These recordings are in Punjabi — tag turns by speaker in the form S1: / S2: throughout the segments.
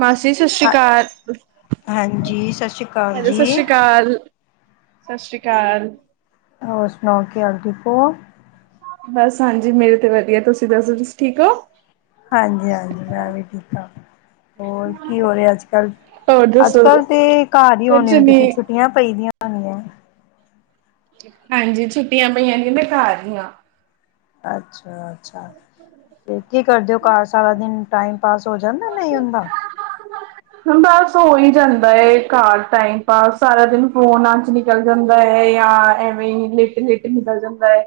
S1: ਮਾਸੀ ਸਤਿ ਸ੍ਰੀ ਅਕਾਲ
S2: ਹਾਂਜੀ ਸਤਿ ਸ਼੍ਰੀ ਅਕਾਲ
S1: ਹੈਲੋ ਸਤਿ
S2: ਜੀ।
S1: ਸ਼੍ਰੀ ਅਕਾਲ ਸਤਿ ਸ੍ਰੀ ਅਕਾਲ
S2: ਹੋਰ ਸੁਣਾਓ ਕਿ ਹਾਲ ਠੀਕ ਉ
S1: ਬਸ ਹਾਂਜੀ ਮੇਰੇ ਤੇ ਵਧੀਆ ਤੁਸੀਂ ਦੱਸੋ ਤੁਸੀ ਠੀਕ ਹੋ
S2: ਹਾਂਜੀ ਹਾਂਜੀ ਮੈਂ ਵੀ ਠੀਕ ਠਾਕ ਹੋਰ ਕੀ ਹੋ ਰਿਹਾ ਅੱਜ ਕੱਲ
S1: ਹੋਰ
S2: ਅੱਜ
S1: ਦੱਸੋ
S2: ਕੱਲ ਤੇ ਘਰ ਹੀ
S1: ਕੁਛ
S2: ਹੋਨੇ ਅ
S1: ਨੀ
S2: ਤੁਸੀਂ ਛੁੱਟੀਆਂ ਪਈ ਦੀਆਂ [unintelligible]
S1: ਹਾਂਜੀ ਛੁੱਟੀਆਂ ਪਈਆਂ ਨੇਆਂ ਮੈਂ ਘਰ ਹੀ ਆ
S2: ਅੱਛਾ ਅ ਤੇ ਕੀ ਕਰਦੇ ਹੋ ਘਰ ਸਾਰਾ ਦਿਨ ਟਾਈਮ ਪਾਸ ਹੋ ਜਾਂਦਾ ਨਹੀਂ ਹੁੰਦਾ [inaudible]
S1: ਬਸ ਹੋ ਹੀ ਜਾਂਦਾ ਘਰ ਟਾਈਮ ਪਾਸ ਸਾਰਾ ਦਿਨ ਫੋਨ ਆ ਚ ਨੀ ਚਲ ਜਾਂਦਾ ਹੈ ਜਾਂ ਐਵੇਂ ਹੀ ਲੇਟ ਲੇਟ ਨਿਕਲ ਜਾਂਦਾ ਹੈ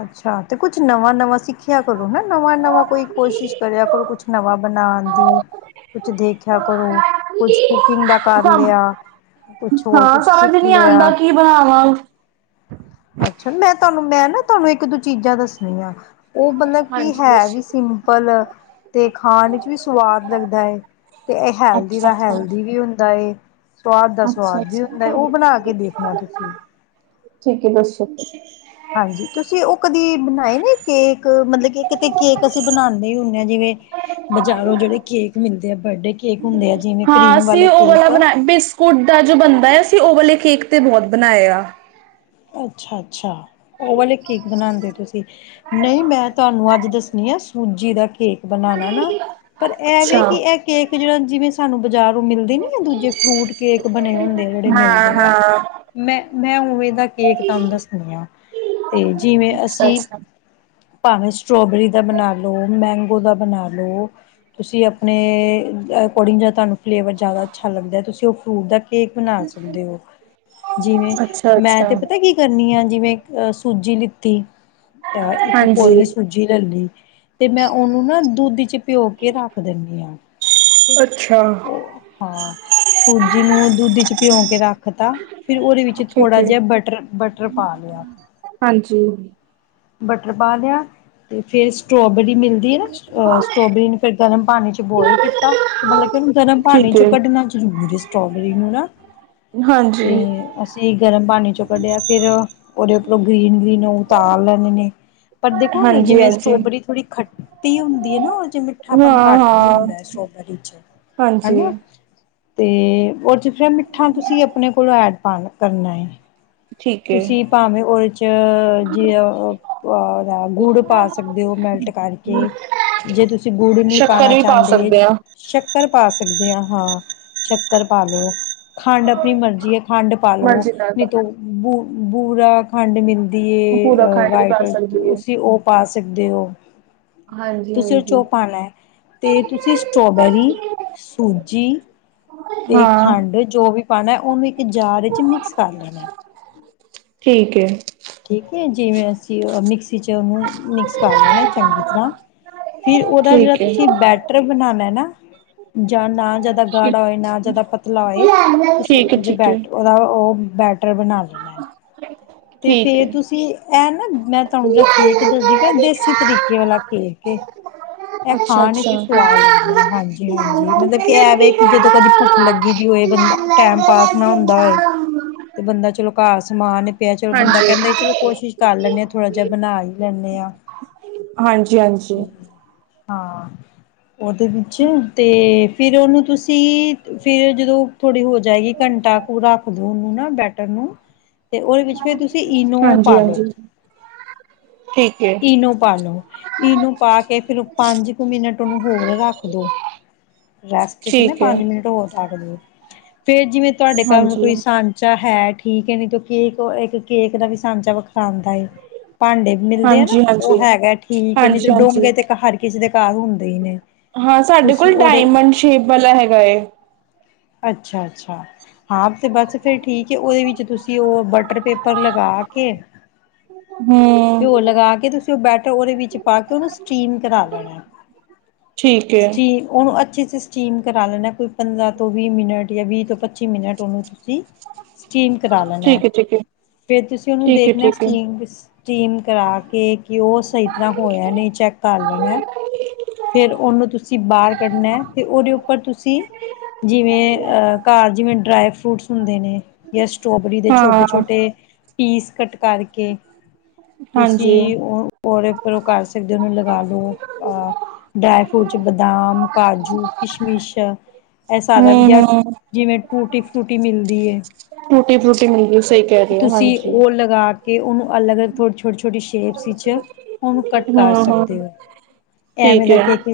S2: ਅੱਛਾ ਤੇ ਕੁਛ ਨਵਾਂ ਨਵਾਂ ਸਿੱਖਿਆ ਕਰੋ ਹਨ ਨਵਾਂ ਨਵਾਂ ਕੋਈ ਕੋਸ਼ਿਸ਼ ਕਰਿਆ ਕਰੋ ਕੁਛ ਨਵਾਂ ਬਨਾਣ ਦੀ ਕੁਛ ਦੇਖਿਆ ਕਰੋ ਕੁਝ ਕੁਕਿੰਗ ਦਾ ਕਰ
S1: ਹਾਂ
S2: ਲਿਆ ਕੁਛ ਹੋਰ ਕੁਛ
S1: ਸਮਝ
S2: ਸਿੱਖ
S1: ਨੀ ਆਉਂਦਾ
S2: ਲਿਆ
S1: ਕੀ ਬਣਾਵਾਂ
S2: ਅੱਛਾ ਮੈਂ ਤੁਹਾਨੂੰ ਮੈਂ ਨਾ ਤੁਹਾਨੂੰ ਇੱਕ ਦੋ ਚੀਜ਼ਾਂ ਦੱਸਣੀਆਂ ਉਹ ਮਤਲਬ ਕੀ
S1: ਹਾਂਜੀ
S2: ਹੈ
S1: ਦੱਸੋ
S2: ਵੀ ਸਿੰਪਲ ਤੇ ਖਾਣ ਵਿੱਚ ਵੀ ਸਵਾਦ ਲੱਗਦਾ ਹੈ ਤੇ ਇਹ ਹੈਲਦੀ
S1: ਅੱਛਾ
S2: ਦਾ ਹੈਲਦੀ
S1: ਅੱਛਾ
S2: ਵੀ ਹੁੰਦਾ ਸੁਵਾਦ ਦਾ
S1: ਅੱਛਾ
S2: ਸੁਵਾਦ ਵੀ
S1: ਅੱਛਾ
S2: ਹੁੰਦਾ ਏ ਉਹ ਬਣਾ ਕੇ ਦੇਖਣਾ ਤੁਸੀਂ
S1: ਠੀਕ ਦੱਸ ਸ਼ਕ
S2: ਹਾਂਜੀ ਤੁਸੀਂ ਉਹ ਕਦੀ ਬਣਾਏ ਨੇ ਕੇਕ ਮਤਲਬ ਕਿ ਕਿਤੇ ਕੇਕ ਅਸੀਂ ਬਣਾਉਂਦੇ ਹੀ ਹੁੰਦੇ ਹਾਂ ਜਿਵੇਂ ਬਜ਼ਾਰੋਂ ਜਿਹੜੇ ਕੇਕ ਮਿਲਦੇ ਆ ਬਰਡੇ ਕੇਕ ਹੁੰਦੇ ਆ ਜਿਵੇਂ ਕਰੀਮ ਵਾਲੇ ਕੇਕ
S1: ਕੁਡਾ ਜੋ ਬੰਦਾ ਹੈ ਅਸੀਂ ਉਹ ਵਾਲੇ ਕੇਕ ਤੇ ਬਹੁਤ ਬਣਾਇ ਆ।
S2: ਅੱਛਾ ਅੱਛਾ ਉਹ ਵਾਲੇ ਕੇਕ ਬਣਾਉਂਦੇ ਹੋ ਤੁਸੀਂ ਨਹੀਂ ਮੈਂ ਤੁਹਾਨੂੰ ਅੱਜ ਦੱਸਣੀ ਆ ਸੂਜੀ ਦਾ ਕੇਕ ਬਣਾਣਾ ਨਾ। ਪਰ
S1: ਅੱਛਾ।
S2: ਇਹਵੇ ਕਿ ਇਹ ਕੇਕ ਜਿਹੜਾ ਜਿਵੇਂ ਸਾਨੂੰ ਬਜਾਰੋ ਮਿਲਦੇ ਨੀ ਆ ਦੂਜੇ ਫਰੂਟ ਕੇਕ ਬਣੇ ਹੋਏ ਹੁੰਦੇ ਜਿਹੜੇ
S1: ਹਾਂ
S2: ਮਿਲਦੇ ਐ
S1: ਹਾਂ।
S2: ਮੈਂ-ਮੈਂ ਉਵੇਂ ਦਾ ਕੇਕ ਤਾਨੂੰ ਦੱਸਨੀ ਹਾਂ ਤੇ ਜਿਵੇਂ
S1: ਅੱਛਾ
S2: ਅਸੀਂ
S1: ਅੱਛਾ।
S2: ਭਾਵੇਂ ਸਟ੍ਰੋਬੇਰੀ ਦਾ ਬਣਾ ਲੋ, ਮੈਂਗੋ ਦਾ ਬਣਾ ਲਓ ਤੁਸੀਂ ਆਪਣੇ ਅਕੋਰਡਿੰਗ ਜਦੋਂ ਤੁਹਾਨੂੰ ਫਲੇਵਰ ਜ਼ਿਆਦਾ ਅੱਛਾ ਲੱਗਦਾ ਤੁਸੀਂ ਉਹ ਫਰੂਟ ਦਾ ਕੇਕ ਬਨਾ ਸਕਦੇ ਹੋ ਜਿਵੇਂ
S1: ਅੱਛਾ
S2: ਮੈਂ
S1: ਅੱਛਾ
S2: ਤੇ ਪਤਾ ਕੀ ਕਰਨੀ ਆ ਜਿਵੇਂ ਅ ਸੂਜੀ ਲਿੱਤੀ ਆ ਇੱਕ
S1: ਹਾਂਜੀ
S2: ਕੋਲੀ ਸੂਜੀ ਸੂਜ਼ੀ ਲੈ ਲਈ ਤੇ ਮੈਂ ਉਹਨੂੰ ਨਾ ਦੁੱਧ ਚ ਭਿਓਂ ਕੇ ਰੱਖ ਦਿੰਨੀ ਆ।
S1: ਅੱਛਾ।
S2: ਸੂਜੀ ਨੂੰ ਦੁੱਧ ਚ ਪਿਉਂ ਕੇ ਰੱਖਤਾ ਫਿਰ ਉਹਦੇ ਵਿੱਚ
S1: ਠੀਕ
S2: ਥੋੜਾ
S1: ਹੈ
S2: ਜਿਹਾ ਬਟ ਬਟਰ ਬਟਰ ਪਾ ਲਿਆ'
S1: ਹਾਂਜੀ
S2: ਬਟਰ ਪਾ ਲਿਆ ਤੇ ਫਿਰ ਸਟ੍ਰੋਾਬੇਰੀ ਮਿਲਦੀ ਨਾ ਅ ਸਟੋਬੇਰੀ ਨੂੰ ਫਿਰ ਗਰਮ ਪਾਣੀ ਚ ਬੋਇਲ ਕੀਤਾ ਮਤਲਬ ਕਿਨੂੰ ਗਰਮ ਪਾਣੀ
S1: ਠੀਕ
S2: ਚੋਂ
S1: ਹੈ।
S2: ਕੱਢਣਾ ਜ਼ਰੂਰਰੀ ਸੀ ਸਟ੍ਰੋਬੇਰੀ ਨੂੰ ਨਾ
S1: ਹਾਂਜੀ
S2: ਤੇ ਅਸੀਂ ਗਰਮ ਪਾਣੀ ਚੋਂ ਕੱਢਿਆ ਫੇਿਰ ਉਹਦੇ ਉੱਪਰੋਂ ਗ੍ਰੀਨ ਗ੍ਰੀਨ ਉਤਾਰ ਲੈਣੇ ਨੇ ਪਰ ਦੇਖੋ
S1: ਹਾਂਜੀ
S2: ਜਿਵੇਂ
S1: ਹਾਂਜੀ
S2: ਸਟ੍ਰੋਬੇਰੀ ਥੋੜ੍ਹੀ ਖੱਟੀ ਹੁੰਦੀ ਏ ਨਾ ਉਹ ਜਿਵੇਂ
S1: ਹਾਂ
S2: ਮਿੱਠਾਪਨ ਘੱਟ ਹੀ
S1: ਹਾਂ।
S2: ਹੁੰਦਾ ਹੈ ਸਟ੍ਰੋਬੇਰੀ ਚ
S1: ਹਾਂਜੀ
S2: ਹਨਾ ਤੇ ਉਹ ਫਿਰ ਮਿੱਠਾ ਤੁਸੀਂ ਆਪਣੇ ਕੋਲੋਂ ਐਡ ਪਾਲ ਕਰਨਾ ਹੈ।
S1: ਠੀਕ ਹੈ
S2: ਤੁਸੀਂ ਭਾਵੇਂ ਆਇਲ ਚ ਜੈ ਓਹ ਭੋਰਾ ਗੁੜ ਪਾ ਸਕਦੇ ਹੋ ਮੈਲਟ ਕਰਕੇ ਜੇ ਤੁਸੀਂ ਗੁੜ ਨਹੀਂ
S1: ਸ਼ੱਕਰ
S2: ਪਾਣਾ
S1: ਵੀ ਪਾ
S2: ਚਾਂਦੇ
S1: ਸਕਦੇ ਹਾਂ।
S2: ਸ਼ੱਕਰ ਪਾ ਸਕਦੇ ਹਾਂ ਸ਼ੱਕਰ ਪਾ ਲੋ ਖੰਡ ਆਪਣੀ ਮਰਜ਼ੀ ਹੈ ਖੰਡ ਪਾ ਲੋ
S1: ਮਰਜ਼ੀ ਨਾਲ ਪਾ
S2: ਨਹੀਂ ਤ ਬੂ ਬੂਰਾ। ਖੰਡ ਮਿਲਦੀ
S1: ਲਓ ਪੂਰਾ
S2: ਹੈ
S1: ਖੰਡ ਵੀ
S2: ਵਾਈਟ,
S1: ਪਾ ਸਕਦੀ ਹੈ।
S2: ਤੁਸੀਂ ਉਹ ਪਾ ਸਕਦੇ ਹੋ।
S1: ਹਾਂਜੀ
S2: ਤੁਸੀਂ ਓਹ ਚ
S1: ਹਾਂਜੀ।
S2: ਓਹ ਪਾਣੈ ਤੇ ਤੁਸੀਂ ਸਟ੍ਰੋਬੇਰੀ, ਸੂਜੀ ਤੇ
S1: ਹਾਂ
S2: ਖੰਡ ਜੋ ਵੀ ਪਾਣਾ ਉਹਨੂੰ ਇੱਕ ਜਾਰ ਵਿੱਚ ਮਿਕਸ ਕਰ ਲੈਣਾ।
S1: ਠੀਕ ਐ।
S2: ਠੀਕ ਏ ਜਿਵੇਂ ਅਸੀਂ ਮਿਕਸੀ ਚ ਉਹਨੂੰ ਮਿਕਸ ਕਰ ਲੈਣਾ ਚੰਗੀ ਤਰ੍ਹਾਂ। ਫਿਰ ਉਹਦਾ ਜਿਹੜਾ
S1: ਠੀਕ ਹੈ।
S2: ਤੁਸੀਂ ਬੈਟਰ ਬਣਾਉਣਾ ਨਾ। ਜਾਂ ਨਾ ਜਿਆਦਾ
S1: ਠੀਕ
S2: ਗਾੜਾ ਹੋਏ, ਨਾ ਜਿਆਦਾ ਪਤਲਾ ਹੋਏ।
S1: ਹੈ,
S2: ਤੁਸੀਂ
S1: ਠੀਕ
S2: ਉਝ
S1: ਹੈ,
S2: ਫੈਂਟ ਉਹਦਾ ਉਹ ਬੈਟਰ ਬਣਾ ਦੇ।
S1: [unintelligible] [inaudible]
S2: ਤੇ
S1: ਠੀਕ
S2: ਫੇਰ
S1: ਹੈ।
S2: ਤੁਸੀਂ ਇਹ ਨਾ ਮੈਂ ਤੁਹਾਨੂੰ ਜਿਹੜਾ ਕੇਕ ਦਸਦੀ ਪਿਆ, ਦੇਸੀ ਤਰੀਕੇ ਵਾਲਾ ਕੇਕ ਏ। ਇਹ
S1: ਅੱਛਾ,
S2: ਖਾਣ
S1: ਅੱਛਾ।
S2: ਚ ਸਵਾਦ ਲੱਗਦਾ ਹੈ, ਹਾਂਜੀ- ਹਾਂਜੀ ਮਤਲਬ ਕਿ ਐਵੇ ਕਿ ਜਦੋਂ ਕਦੀ ਭੁੱਖ ਲੱਗੀ। ਲਗੀ ਦੀ ਹੋਏ ਬੰਦਾ ਟੈਮ, ਪਾਸ ਨਾ ਹੁੰਦਾ ਹੋਏ। ਤੇ ਬੰਦਾ ਚਲੋ ਘਰ ਸਮਾਨ ਨੇ ਪਿਆ ਚਲੋ ਬੰਦਾ
S1: ਹਾਂਜੀ।
S2: ਕਹਿੰਦਾ ਚਲੋ ਕੋਸ਼ਿਸ਼। ਕਰ ਲੈਨ ਹਾਂ ਥੋੜਾ ਜਿਹਾ ਬਣਾ ਹੀ ਲੈਂਦੇ ਹਾਂ।
S1: ਹਾਂਜੀ- ਹਾਂਜੀ
S2: ਹਾਂ। ਉਹਦੇ ਵਿੱਚ, ਤੇ ਫਿਰ ਉਹਨੂੰ ਤੁਸੀਂ ਫਿਰ ਜਦੋਂ। ਥੋੜੀ ਹੋ ਜਾਏਗੀ ਘੰਟਾ ਕੁ ਰੱਖ ਦੋ ਉਹਨੂੰ ਨਾ ਬੈਟਰ ਨੂੰ ਤੇ ਔ
S1: ਹਾਂਜੀ- ਹਾਂਜੀ ਠੀਕ। ਹੈ,
S2: ਈਨੋ ਪਾਲੋ। ਈਨੋ ਨੂੰ ਪਾ ਕੇ ਫੇਰ ਪੰਜ ਕੁ ਮਿੰਟ ਉਹਨੂੰ ਹੋਰ ਰੱਖ ਦੋ। ਰੈਸਟ ਤੇ ਨੇ
S1: ਠੀਕ ਹੈ,
S2: ਪੰਜ ਮਿੰਟ ਹੋ ਦਗਦੇ। ਫੇਰ ਜਿਵੇਂ ਤੁਹਾਡੇ ਘਰ ਕੋਈ
S1: ਹਾਂਜੀ।
S2: ਸਾਂਚਾ ਹੈ ਠੀਕ ਹੈ ਨੀ ਕਿਉਂਕਿ ਕੇਕ ਦਾ ਵੀ ਸਾਂਝਾ ਵਿਖਰਾਉਂਦਾ ਏ। ਭਾਂਡੇ ਮਿਲਦੇ ਆ ਨਾ,
S1: ਹਾਂਜੀ
S2: ਉਹ
S1: ਹਾਂਜੀ
S2: ਹੈਗਾ ਠੀਕ ਹੈ ਨਹੀਂ ਤੇ
S1: ਹਾਂਜੀ
S2: ਡੂੰਮ
S1: ਹਾਂਜੀ
S2: ਗਏ ਤੇ ਹਰ ਕਿਸੇ ਦੇ ਘਰ ਹੁੰਦੇ ਹੀ ਨੇ।
S1: ਹਾਂ ਸਾਡੇ
S2: ਤੁਸੀਂ
S1: ਕੋਲ,
S2: ਉਹਦੇ
S1: ਡਾਇਮੰਡ ਸ਼ੇਪ ਵਾਲਾ ਹੈਗਾ ਏ।
S2: ਅੱਛਾ ਅੱਛਾ। ਹਾਂ ਤੇ ਬਸ ਫਿਰ ਠੀਕ ਹੈ। ਉਹਦੇ ਵਿੱਚ ਤੁਸੀਂ ਉਹ ਬਟਰ ਪੇਪਰ ਲਗਾ ਕੇ
S1: ਹੂੰ।
S2: ਘਿਓ ਲਗਾ ਕੇ ਤੁਸੀਂ ਉਹ ਬੈਟਰ ਉਹਦੇ ਵਿੱਚ ਪਾ ਕੇ ਓਨੂੰ ਸਟੀਮ ਕਰਾ ਲੈਣਾ।
S1: ਠੀਕ ਹੈ।
S2: ਸਟੀਮ ਉਹਨੂੰ ਅੱਛੇ ' ਸਟੀਮ ਕਰਾ ਲੈਣਾ ਕੋਈ ਪੰਦਰਾਂ ਤੋਂ, ਵੀਹ ਮਿੰਟ ਜਾਂ ਵੀਹ ਤੋਂ ਪੱਚੀ ਮਿੰਟ ਉਹਨੂੰ ਤੁਸੀਂ। ਸਟੀਮ ਕਰਾ ਲੈਣਾ ਹੈ।
S1: ਠੀਕ ਏ ਠੀਕ ਏ
S2: ਫਿਰ ਤੁਸੀਂ ਉਹਨੂੰ
S1: ਠੀਕ ਏ
S2: ਦੇਖਣਾ
S1: ਠੀਕ ਏ
S2: ਸਟੀਮ- ਸਟੀਮ ਕਰਾ ਕੇ। ਕਿ ਉਹ ਸਹੀ ਤਰ੍ਹਾਂ ਹੋਇਆ ਨਹੀਂ ਚੈੱਕ ਕਰ ਲੈਣਾ, ਫੇਰ ਉਹਨੂੰ ਤੁਸੀਂ। ਬਾਹਰ ਕੱਢਣਾ ਹੈ ਅਤੇ ਉਹਦੇਪ ਪਰ ਤੁਸੀਂ, ਜਿਵੇਂ ਅਹ ਘਰ ਜਿਵੇਂ ਡਰਾਈ ਫਰੂਟਸ ਹੁੰਦੇ ਨੇ ਜਾਂ ਸਟ੍ਰੋਬਰੀ ਦੇ
S1: ਹਾਂ
S2: ਛੋਟੇ-ਛੋਟੇ ਪੀਸ ਕਟ ਕਰ ਕੇਕ
S1: ਹਾਂਜੀ
S2: ਤੁਸੀਂ ਉਹ ਪੋਰੇ ਫਰ ਕਰ ਸਕਦੇ ਨੂੰ ਲਗਾ ਲਓ ਆ। ਡਰਾਈ ਫਰੂਟ ਚ ਬਦਾਮ, ਕਾਜੂ, ਕਿਸ਼ਮਿਸ਼। ਇਹ ਸਾਰਾ
S1: ਹੂੰ
S2: ਗਿਆ,
S1: ਹੂੰ
S2: ਜਿਵੇਂ ਟੂਟੀ ਫਰੂਟੀ ਮਿਲਦੀ ਹੈ।
S1: ਰੂਟੀ ਫਰੂਟੀ ਮਿਲਦੀ, ਸਹੀ। ਕਹਿ ਰਹੇ ਹੋ
S2: ਤੁਸੀਂ
S1: ਹਾਂਜੀ
S2: ਉਹ ਲਗਾ ਕੇ ਉਹਨੂੰ ਅਲੱਗ-ਅਲੱਗ ਥੋ ਛੋਟੀ-ਛੋਟੀ ਸ਼ੇਪਸ ਵਿੱਚ ਉਹਨੂੰ ਕੱਟ ਕਰ
S1: ਹੂੰ ਹੂੰ
S2: ਸਕਦੇ ਹੋ, ਐਵੇਂ
S1: ਠੀਕ
S2: ਦਾ
S1: ਏ
S2: ਕੇਕ।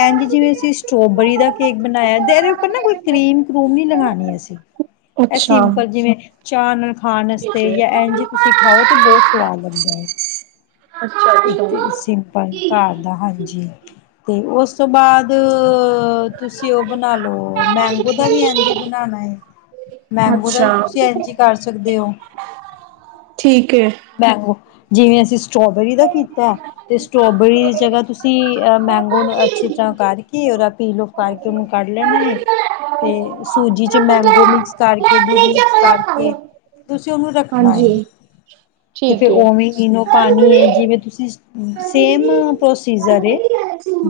S2: ਐਂਜੀ ਜਿਵੇਂ ਅਸੀਂ ਸਟ੍ਰੋਬਰੀ ਦਾ ਕੇਕ ਬਣਾਇਆ, ਤੇ ਇਹਦੇ ਉੱਪਰ ਨਾ ਕੋਈ ਕਰੀਮ, ਕਰੂਮ ਨੀ ਲਗਾਣੀ ਅਸੀਂ। ਜੀ, ਇਹ
S1: ਅੱਛਾ
S2: ਸਿੰਪਲ ਜਿਵੇਂ ਚਾ ਨਾਲ
S1: ਠੀਕ
S2: ਨਾਸਤੇ ਯਾ ਐਜੀ ਤੁਸੀਂ ਖਾਓ ਤੇ ਬਹੁਤ
S1: ਏ
S2: ਸਵਾਦ ਲੱਗਦਾ ਹੈ।
S1: ਅੱਛਾ ਅੱਛਾ
S2: ਇੱਕ ਸਿੰਪਲ ਘਰ ਦਾ। ਹਾਂਜੀ, ਤੇ ਉਸ ਤੋਂ ਬਾਅਦ ਤੁਸੀਂ ਉਹ ਬਣਾ ਲਓ, ਮੈਂਗੋ ਦਾ ਵੀ ਐਂਜਹੀ ਬਣਾਉਣਾ ਹੈ। ਮੈਂਗੋ ਦਾ ਵੀ
S1: ਅੱਛਾ
S2: ਤੁਸੀਂ ਐਨ ਜੀ ਕਰ ਤੇਊ,
S1: ਠੀਕ ਹੈ
S2: ਮੈਂਗੋ ਜਿਵੇਂ ਅਸੀਂ ਸਟ੍ਰੋਬੇਰੀ ਦਾ ਕੀਤਾ। ਤੇ ਸਟ੍ਰੋਬੇਰੀ ਦੀ ਜਗ੍ਹਾ ਤੁਸੀਂ ਅ ਮੈਂਗੋ ਅੱਛੀ ਤਰ੍ਹਾਂ ਕਰਕੇ ਰੱਖ। ਪੀ ਲੋਕ ਆ ਕੇ ਉਹਨੂੰ ਕੱਢ ਲੈਣਾ ਹੈ। ਤੇ ਸੂਜੀ ਚ, ਮੈਂਗੋ ਮਿਕਸ ਕਰਕੇ ਦੁੱਧ ਮਿਕਸ ਕਰਕੇ ਤੁਸੀ ਉਹਨੂੰ ਰੱਖਣਾ ਹੈ
S1: ਹਾਂਜੀ
S2: ਅਤੇ ਫਿਰ
S1: ਠੀਕ ਹੈ
S2: ਉਵੇਂ ਈਨੋ ਪਾਣੀ ਏ ਜਿਵੇਂ ਤੁਸੀਂ ਸੇਮ ਪ੍ਰੋਸੀਜਰ ਏ।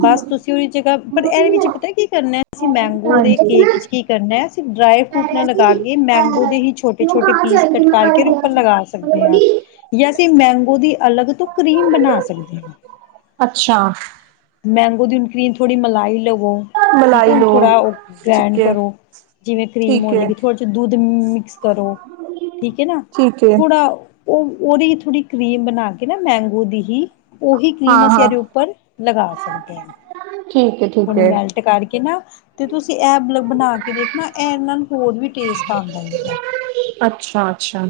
S2: ਬਸ ਤੁਸੀਂ ਉਹਦੀ ਜਗ੍ਹਾ ਪਰ ਇਹਦੇ ਵਿੱਚ ਪਤਾ ਕੀ ਕਰਨਾ ਹੈ। ਐਸੀ ਮੈਂਗੋ ਦੇ
S1: ਹਾਂਜੀ
S2: ਕੇਕ ਵਿੱਚ ਕੀ ਕਰਨਾ ਹੈ! ਅਸੀਂ ਡਰਾਈ ਫਰੂਟ ਨਾਲ ਲਗਾ ਕੇ ਮੈਂਗੋ ਦੇ ਹੀ ਛੋਟੇ-ਛੋਟੇ ਪੀਸ ਕਟ ਕਰਕੇ ਤੇ ਉਪਰ ਲਗਾ ਸਕਦੇ ਹਾਂ। ਜਾਂ ਅਸੀਂ ਮੈਂਗੋ ਦੀ ਅਲੱਗ ਤੋਂ ਕਰੀਮ ਬਣਾ ਸਕਦੇ ਹਾਂ
S1: ਅੱਛਾ
S2: ਮੈਂਗੋ ਦੀ ਹੁਣ ਕ੍ਰੀਮ ਥੋੜ੍ਹੀ ਮਲਾਈ ਲਵੋ। ਠੀਕ ਹੈ
S1: ਮਲਾਈ
S2: ਹੁਣ
S1: ਲੋ
S2: ਥੋੜ੍ਹਾ ਉਹ
S1: ਠੀਕ
S2: ਗ੍ਰੈਂਡ
S1: ਹੈ
S2: ਕਰੋ। ਜਿਵੇਂ ਕਰੀਮ ਹੋ
S1: ਠੀਕ ਹੈ
S2: ਜਾਵੇਗੀ। ਥੋੜ੍ਹਾ ਜਿਹਾ ਦੁੱਧ ਮਿਕਸ ਕਰੋ। ਠੀਕ ਹੈ ਨਾ
S1: ਠੀਕ ਹੈ
S2: ਥੋੜਾ ਉਹ ਉਹ ਦੀ ਥੋੜ੍ਹੀ ਕਰੀਮ ਬਣਾ ਕੇ ਨਾ ਮੈਂਗੋ ਦੀ ਹੀ ਉਹੀ ਕਰੀਮ
S1: ਹਾਂ
S2: ਅਸੀਂ
S1: ਹਾਂ
S2: ਇਹਦੇ ਉੱਪਰ ਲਗਾ ਸਕਦੇ ਹਾਂ
S1: ਠੀਕ ਹੈ ਠੀਕ
S2: ਥੋਣੀ
S1: ਹੈ
S2: ਮੈਲਟ ਤੇ ਕਰਕੇ ਨਾ, ਤੇ ਤੁਸੀਂ ਇਹ ਮਤਲਬ ਬਣਾ ਕੇ ਦੇਖਨਾ, ਇਹਨਾਂ ਨੂੰ ਹੋਰ ਵੀ ਟੇਸਟ ਆਉਂਦਾ ਹੈ ਉਦਾਂ।
S1: ਅੱਛਾ। ਅੱਛਾ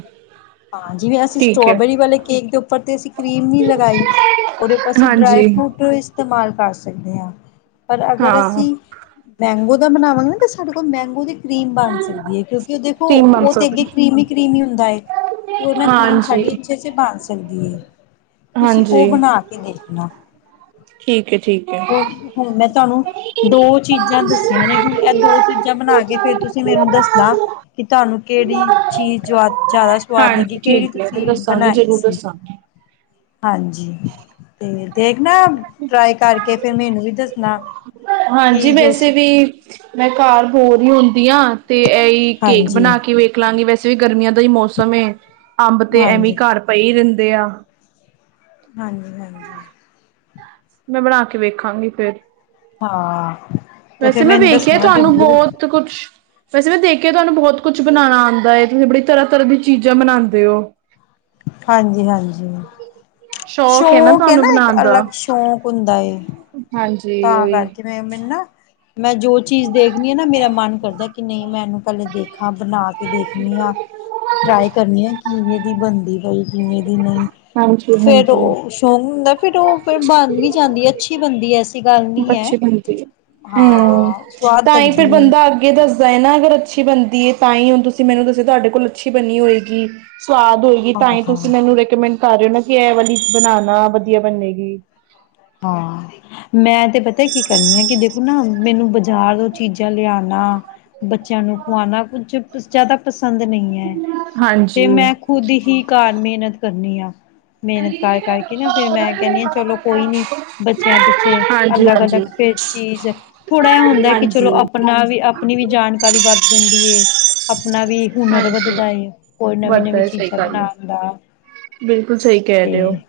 S2: ਹਾਂ ਜਿਵੇਂ ਅਸੀਂ
S1: ਠੀਕ ਹੈ
S2: ਸਟੋਬੇਰੀ ਵਾਲੇ ਕੇਕ ਦੇ, ਉੱਪਰ ਤੇ ਅਸੀਂ ਕਰੀਮ ਨੀ ਲਗਾਈ! ਉਹਦੇ ਉਪਰ ਅਸੀਂ ਡਰਾਈ
S1: ਹਾਂਜੀ
S2: ਫਰੂਟ ਇਸਤੇਮਾਲ ਕਰ ਸਕਦੇ ਹਾਂ ਪਰ ਅਗਰ
S1: ਹਾਂ
S2: ਅਸੀਂ ਮੈਂਗੋ ਦਾ ਬਣਾਵਾਂਗੇ ਤਾਂ ਸਾਡੇ ਕੋਲ ਮੈਂਗੋ ਦੀ ਕਰੀਮ ਬਣ ਸਕਦੀ ਹੈ। ਕਿਉਂਕਿ ਉਹ ਦੇਖੋ
S1: ਤਿੰਨ
S2: ਉਹ
S1: ਮੰਥ ਹੋ
S2: ਤੇ ਅੱਗੇ ਕਰੀਮੀ-ਕਰੀਮੀ ਹੁੰਦਾ ਤੇ, ਉਹ
S1: ਗਏ
S2: ਨਾ ਕਰੀਮ
S1: ਹਾਂਜੀ
S2: ਸਾਡੀ ਅੱਛੇ ਜਿਹੇ ਬਣ ਸਕਦੀ ਹੈ! ਤੁਸੀਂ ਉਹ
S1: ਹਾਂਜੀ
S2: ਬਣਾ ਕੇ ਦੇਖਣਾ
S1: ਠੀਕ ਜੀ
S2: ਹਣ ਹੁਣ ਮੈਂ ਤੁਹਾਨੂੰ ਦੋ ਚੀਜ਼ਾਂ ਦੱਸੀਆਂ ਨੇ ਹੁਣ ਇਹ ਦੋ ਚੀਜ਼ਾਂ ਬਣਾ ਕੇ ਫਿਰ ਤੁਸੀਂ ਮੈਨੂੰ ਦੱਸਣਾ ਕਿ ਤੁਹਾਨੂੰ ਕਿਹੜੀ ਚੀਜ਼ ਜ਼ਿਆਦਾ ਸਵਾਦ ਲੱਗੀ
S1: ਹਾਂਜੀ ਠੀਕ
S2: ਕਿਹੜੀ
S1: ਹੈ, ਮੈਂ
S2: ਤੁਸੀਂ
S1: ਦੱਸਾਂਗੀ
S2: ਬਣਾਈ
S1: ਜ਼ਰੂਰ
S2: ਸੀ
S1: ਦੱਸਾਂਗੀ।
S2: ਹਾਂਜੀ ਤੇ ਦੇਖ ਨਾ ਟਰਾਈ ਕਰਕੇ ਫਿਰ ਮੈਨੂੰ ਵੀ ਦੱਸਣਾ ਕਿ
S1: ਹਾਂਜੀ
S2: ਜੋ
S1: ਵੈਸੇ
S2: ਸਿੱਖ
S1: ਵੀ ਮੈਂ ਘਰ ਬੋਰ ਹੀ ਹੁੰਦੀ ਆ ਤੇ ਇਹੀ ਕੇਕ
S2: ਹਾਂਜੀ
S1: ਬਣਾ ਕੇ ਵੇਖ ਨਿਕਲਾਂਗੇ ਵੈਸੇ ਵੀ ਗਰਮੀਆਂ ਦਾ ਹੀ ਮੌਸਮ ਏ ਅੰਬ ਤੇ ਐਵੇਂ
S2: ਹਾਂਜੀ
S1: ਘਰ ਪਏ ਹੀ ਰਹਿੰਦੇ ਆ
S2: ਹਾਂਜੀ ਹਾਂਜੀ
S1: ਮੈਂ ਬਣਾ ਕੇ ਵੇਖਾਂਗੀ ਫਿਰ
S2: ਹਾਂ ਤੇ
S1: ਵੈਸੇ
S2: ਫਿਰ
S1: ਮੈਂ,
S2: ਮੈਨੂੰ
S1: ਵੇਖਿਆ
S2: ਦੱਸਣਾ
S1: ਤੁਹਾਨੂੰ
S2: ਜ਼ਰੂਰ
S1: ਬਹੁਤ ਕੁਛ ਵੈਸੇ ਮੈਂ ਦੇਖਿਆ ਤੁਹਾਨੂੰ ਬਹੁਤ ਕੁੱਛ ਬਣਾਉਣਾ ਆਉਂਦਾ ਹੈਏ। ਤੁਸੀਂ ਬੜੀ ਤਰ੍ਹਾਂ-ਤਰ੍ਹਾਂ ਦੀ ਚੀਜ਼ਾਂ ਬਣਾਉਂਦੇ ਹੋ!
S2: ਹਾਂਜੀ-ਹਾਂਜੀ ਸ਼ੌਕ ਹੈ ਨਾ ਇੱਕ ਅਲੱਗ ਸ਼ੌਕ ਹੁੰਦਾ ਹ
S1: ਹਾਂਜੀ
S2: ਤਾਂ
S1: ਉਹੀ
S2: ਕਰਕੇ ਟਾਈਮ ਮਿਲਣਾ ਮੈਂ ਜੋ ਚੀਜ਼ ਦੇਖਣੀ ਆ ਨਾ ਮੇਰਾ ਮਨ ਕਰਦਾ ਕਿ ਨਹੀਂ ਮੈਂ ਇਹਨੂੰ ਪਹਿਲੇ ਦੇਖ ਅੱਖਾਂ ਬਣਾ ਕੇ ਦੇਖਣੀ ਆ ਟਰਾਈ ਕਰਨੀ ਆ ਕਿਵੇਂ ਇਹਦੀ ਬਣਦੀ ਕੋਈ ਵੀ ਮੇ ਦੀ ਨਾਲ
S1: ਹਾਂਜੀ
S2: ਫਿਰ
S1: ਹਾਂਜੀ
S2: ਉਹ ਸ਼ੌਕ ਹੁੰਦਾ ਫਿਰ ਉਹ ਫਿਰ ਬਣ ਵੀ ਜਾਂਦੀ ਅੱਛੀ ਬਣਦੀ ਹੈ ਗੱਲ ਨਹੀਂ ਹੈ।
S1: ਬੱਚੀ ਬਣਦੀ ਹੂ
S2: ਹਾਂ ਸਵਾਦ
S1: ਤਾਂ ਹੀ ਫਿਰ
S2: ਲੱਗਦੀ ਏ।
S1: ਬੰਦਾ ਅੱਗੇ ਦੱਸਦਾ ਹੈ ਨਾ ਅਗਰ ਅੱਛੀ ਬਣਦੀ ਹੈਏ ਤਾਂ ਹੀ ਹੁਣ ਤੁਸੀਂ ਮੈਨੂੰ ਦੱਸਿਆ ਤੁਹਾਡੇ ਕੋਲ ਅੱਛੀ ਬਣੀ ਹੋਏਗੀ ਸਵਾਦ ਹੋਏਗੀ ਤਾਂ
S2: ਹਾਂ
S1: ਹੀ ਤੁਸੀਂ
S2: ਹਾਂ
S1: ਮੈਨੂੰ ਰਿਕਮੈਂਡ ਕਰ ਰਹੇ ਹੋ ਨਾ ਕਿ ਇਹ ਵਾਲੀ ਬਣਾਉਣਾ ਵਧੀਆ ਬਨੇਗੀ
S2: ਹਾਂ ਮੈਂ ਤੇ ਪਤਾ ਕੀ ਕਰਨੀ ਆ ਕਿ ਦੇਖੋ ਨਾ ਮੈਨੂੰ ਬਾਜ਼ਾਰ ਤੋਂ ਚੀਜ਼ਾਂ ਲਿਆਉਣਾ ਬੱਚਿਆਂ ਨੂੰ ਖਵਾਉਣਾ ਕੁੱਛ ਜ਼ਿਆਦਾ ਪਸੰਦ ਨਹੀਂ ਹੈ ਤੇ
S1: ਹਾਂਜੀ
S2: ਮੈਂ ਖੁਦ ਹੀ ਘਰ ਮਿਹਨਤ ਕਰਨੀ ਆ ਮਿਹਨਤ
S1: ਹਾਂਜੀ
S2: ਕਰ ਕਰਕੇ ਨਾ ਫਿਰ ਮੈਂ ਕਹਿੰਦੀ ਹਾਂ ਚਲੋ ਕੋਈ ਨਹੀਂ ਬੱਚਿਆਂ ਪਿੱਛੇ
S1: ਹਾਂਜੀ
S2: ਅਲੱਗ ਅਲੱਗ ਫਿਰ ਚੀਜ਼ ਥੋੜਾ ਜਿਹਾ ਹੁੰਦਾ ਕਿ ਚਲੋ
S1: ਹਾਂਜੀ
S2: ਆਪਣਾ ਵੀ ਆਪਣੀ ਵੀ ਜਾਣਕਾਰੀ ਵੱਧ ਜਾਂਦੀ ਹੈ ਆਪਣਾ ਵੀ ਹੁਨਰ
S1: ਹਾਂਜੀ
S2: ਵੱਧਦਾ ਏ ਕੋਈ ਨਵੀਂ
S1: ਵੱਧਦਾ
S2: ਨਵੀਂ
S1: ਹੈ ਸਹੀ
S2: ਚੀਜ਼ਾਂ
S1: ਗੱਲ ਹੈ
S2: ਬਣਾਉਣ ਦਾ
S1: ਬਿਲਕੁਲ ਸਹੀ ਕਹਿ
S2: ਤੇ
S1: ਰਹੇ ਹੋ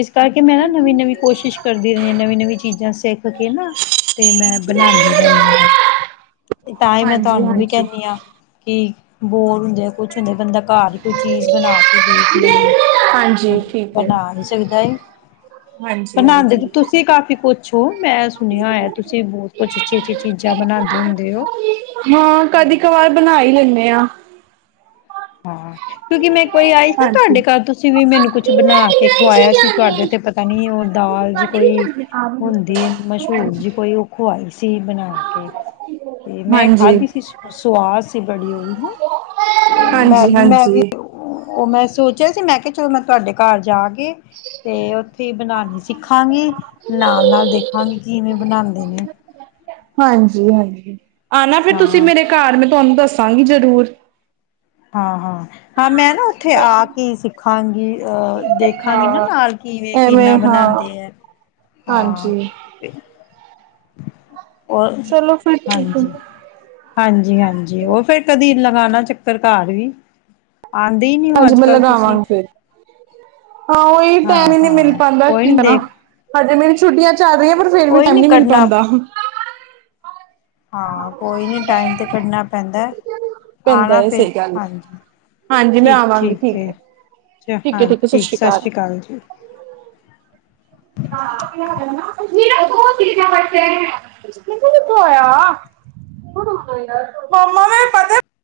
S2: ਇਸ ਕਰਕੇ ਮੈਂ ਨਾ ਨਵੀਂ ਨਵੀਂ ਕੋਸ਼ਿਸ਼ ਕਰਦੀ ਰਹੀਾ ਨਵੀਂ ਨਵੀਂ ਚੀਜ਼ਾਂ ਸਿੱਖ ਰ ਕੇ ਨਾ ਤੇ ਮੈਂ ਬਣਾਉਂਦੀ ਰਹਦੀ ਹਾਂ ਤਾਂ ਹੀ ਮੈਂ
S1: ਹਾਂਜੀ
S2: ਤੁਹਾਨੂੰ ਵੀ
S1: ਹਾਂਜੀ
S2: ਕਹਿੰਦੀ ਹਾਂ ਕਿ ਬੋਰ ਹੁੰਦੇ ਆ ਕੁਛ ਹੁੰਦਾ ਬੰਦਾ ਘਰ ਹੀ ਕੋਈ ਚੀਜ਼ ਬਣਾ ਕੇ ਦੇਖ ਲਵੇ
S1: ਹਾਂਜੀ ਠੀਕ ਹੈ
S2: ਬਣਾ ਹੀ ਸਕਦਾ ਹੈ
S1: ਹਾਂਜੀ
S2: ਬਣਾਉਂਦੇ
S1: ਹਾਂਜੀ
S2: ਤੁਸੀਂ ਕਾਫੀ ਕੁਛ ਹੋ ਮੈਂ ਸੁਣਿਆ ਹੋਇਆ ਤੁਸੀਂ ਬਹੁਤ ਕੁਛ ਅੱਛੀ ਅੱਛੀ ਚੀਜ਼ਾਂ ਬਣਾਉਂਦੇ ਹੁੰਦੇ ਹੋ
S1: ਹਾਂ ਕਦੀ ਕ ਵਾਰ ਬਣਾ ਹੀ ਲੈਂਦੇ ਹਾਂ
S2: ਹਾਂ ਕਿਉਂਕਿ ਮੈਂ ਕੋਈ ਆਈ ਸੀ ਨਾ
S1: ਹਾਂਜੀ
S2: ਤੁਹਾਡੇ ਘਰ ਤੁਸੀਂ ਵੀ ਮੈਨੂੰ ਕੁਛ ਬਣਾ ਕੇ ਖਵਾਇਆ ਸੀ ਤੁਹਾਡੇ ਤੇ ਪਤਾ ਕੈਣੀ ਉਹ ਦਾਲ ਜੀ ਕੋਈ ਹੁੰਦੀ ਮਸ਼ਹੂਰ ਜੀ ਕੋਈ ਉਹ ਖਵਾਈ ਸੀ ਬਣਾ ਕੇ ਤੇ ਮੈਂ
S1: ਹਾਂਜੀ
S2: ਖਾਧੀ ਸੀ ਸਵਾਦ ਸੀ ਬੜੀ ਉਹਦੀ ਤੇ ਮੈਂ
S1: ਹਾਂਜੀ
S2: ਮੈਂ
S1: ਹਾਂਜੀ
S2: ਵੀ ਉਹ ਮੈਂ ਸੋਚਿਆ ਸੀ ਮੈਂ ਕਿਹਾ ਚਲੋ ਮੈਂ ਤੁਹਾਡੇ ਘਰ ਜਾ ਕੇ ਤੇ ਉੱਥੇ ਹੀ ਬਣਾਉਣੀ ਸੀ ਤੇ ਖਾ ਨਾਲ ਨਾਲ ਦੇਖਾਂਗੀ ਕਿ ਇਵੇਂ ਬਣਾਉਂਦੇ ਨੇ
S1: ਹਾਂਜੀ ਹਾਂਜੀ ਆ ਨਾ ਫਿਰ ਤੁਸੀਂ
S2: ਹਾਂ
S1: ਮੇਰੇ ਘਰ ਮੈਂ ਤੁਹਾਨੂੰ ਦੱਸਾਂਗੀ ਜ਼ਰੂਰ
S2: ਹਾਂ ਹਾਂ ਹਾਂ ਮੈਂ ਨਾ ਉੱਥੇ ਆ ਕੀ ਸਿੱਖਾਂਗੀ ਅਹ ਦੇਖਾਂਗੀ ਨਾ
S1: ਹਾਂ
S2: ਨਾਲ ਕਿਵੇਂ ਕਿੰਨਾ
S1: ਐਵੇਂ ਹਾਂ
S2: ਬਣਾਉਂਦੇ ਆ
S1: ਹਾਂਜੀ।
S2: ਉਹ
S1: ਚਲੋ ਫਿਰ ਠੀਕ ਹੈ
S2: ਹਾਂਜੀ ਹਾਂਜੀ, ਹਾਂਜੀ, ਉਹ ਫੇਰ ਕਦੀ ਲਗਾਣਾ ਚੱਕਰ ਘਰ ਵੀ। ਆਦੇ ਈ ਨੀ ਹੋ
S1: ਹਾਂਜੀ
S2: ਅੱਜ
S1: ਮੈਂ
S2: ਕੱਲ ਤੁਸੀ?
S1: ਲਗਾਵਾਂਗੀ ਫਿਰ ਹਾਂ, ਉਹੀ ਟਾਈਮ ਹੀ ਨਹੀਂ ਮਿਲ
S2: ਹਾਂ
S1: ਪਾਉਂਦਾ
S2: ਕੋਈ
S1: ਕੀ
S2: ਨੀ
S1: ਕਰਾ
S2: ਦੇਖ
S1: ਹਜੇ, ਮੇਰੀਆਂ ਛੁੱਟੀਆਂ ਚੱਲ ਰਹੀਆਂ, ਪਰ ਫਿਰ ਵੀ
S2: ਕੋਈ
S1: ਟਾਈਮ ਨੀ ਮਿਲ
S2: ਕਰਨਾ
S1: ਪਾਉਂਦਾ।
S2: ਹਾਂ, ਕੋਈ ਨਹੀਂ ਟਾਈਮ 'ਤੇ ਕੱਢਣਾ ਪੈਂਦਾ। ਆ
S1: ਪੈਂਦਾ
S2: ਨਾ
S1: ਹੈ
S2: ਫਿਰ,
S1: ਸਹੀ ਗੱਲ ਹੈ
S2: ਹਾਂਜੀ
S1: ਹਾਂਜੀ ਮੈਂ
S2: ਠੀਕ
S1: ਆਵਾਂਗੀ
S2: ਠੀਕ ਐ।
S1: ਹੈ
S2: ਚ, ਹਾਂਜੀ ਠੀਕ, ਸਤਿ ਸ਼੍ਰੀ ਅਕਾਲ ਜੀ।
S1: [unintelligible] [unintelligible] ਮੰਮਾ ਤੇ ਪਤਾ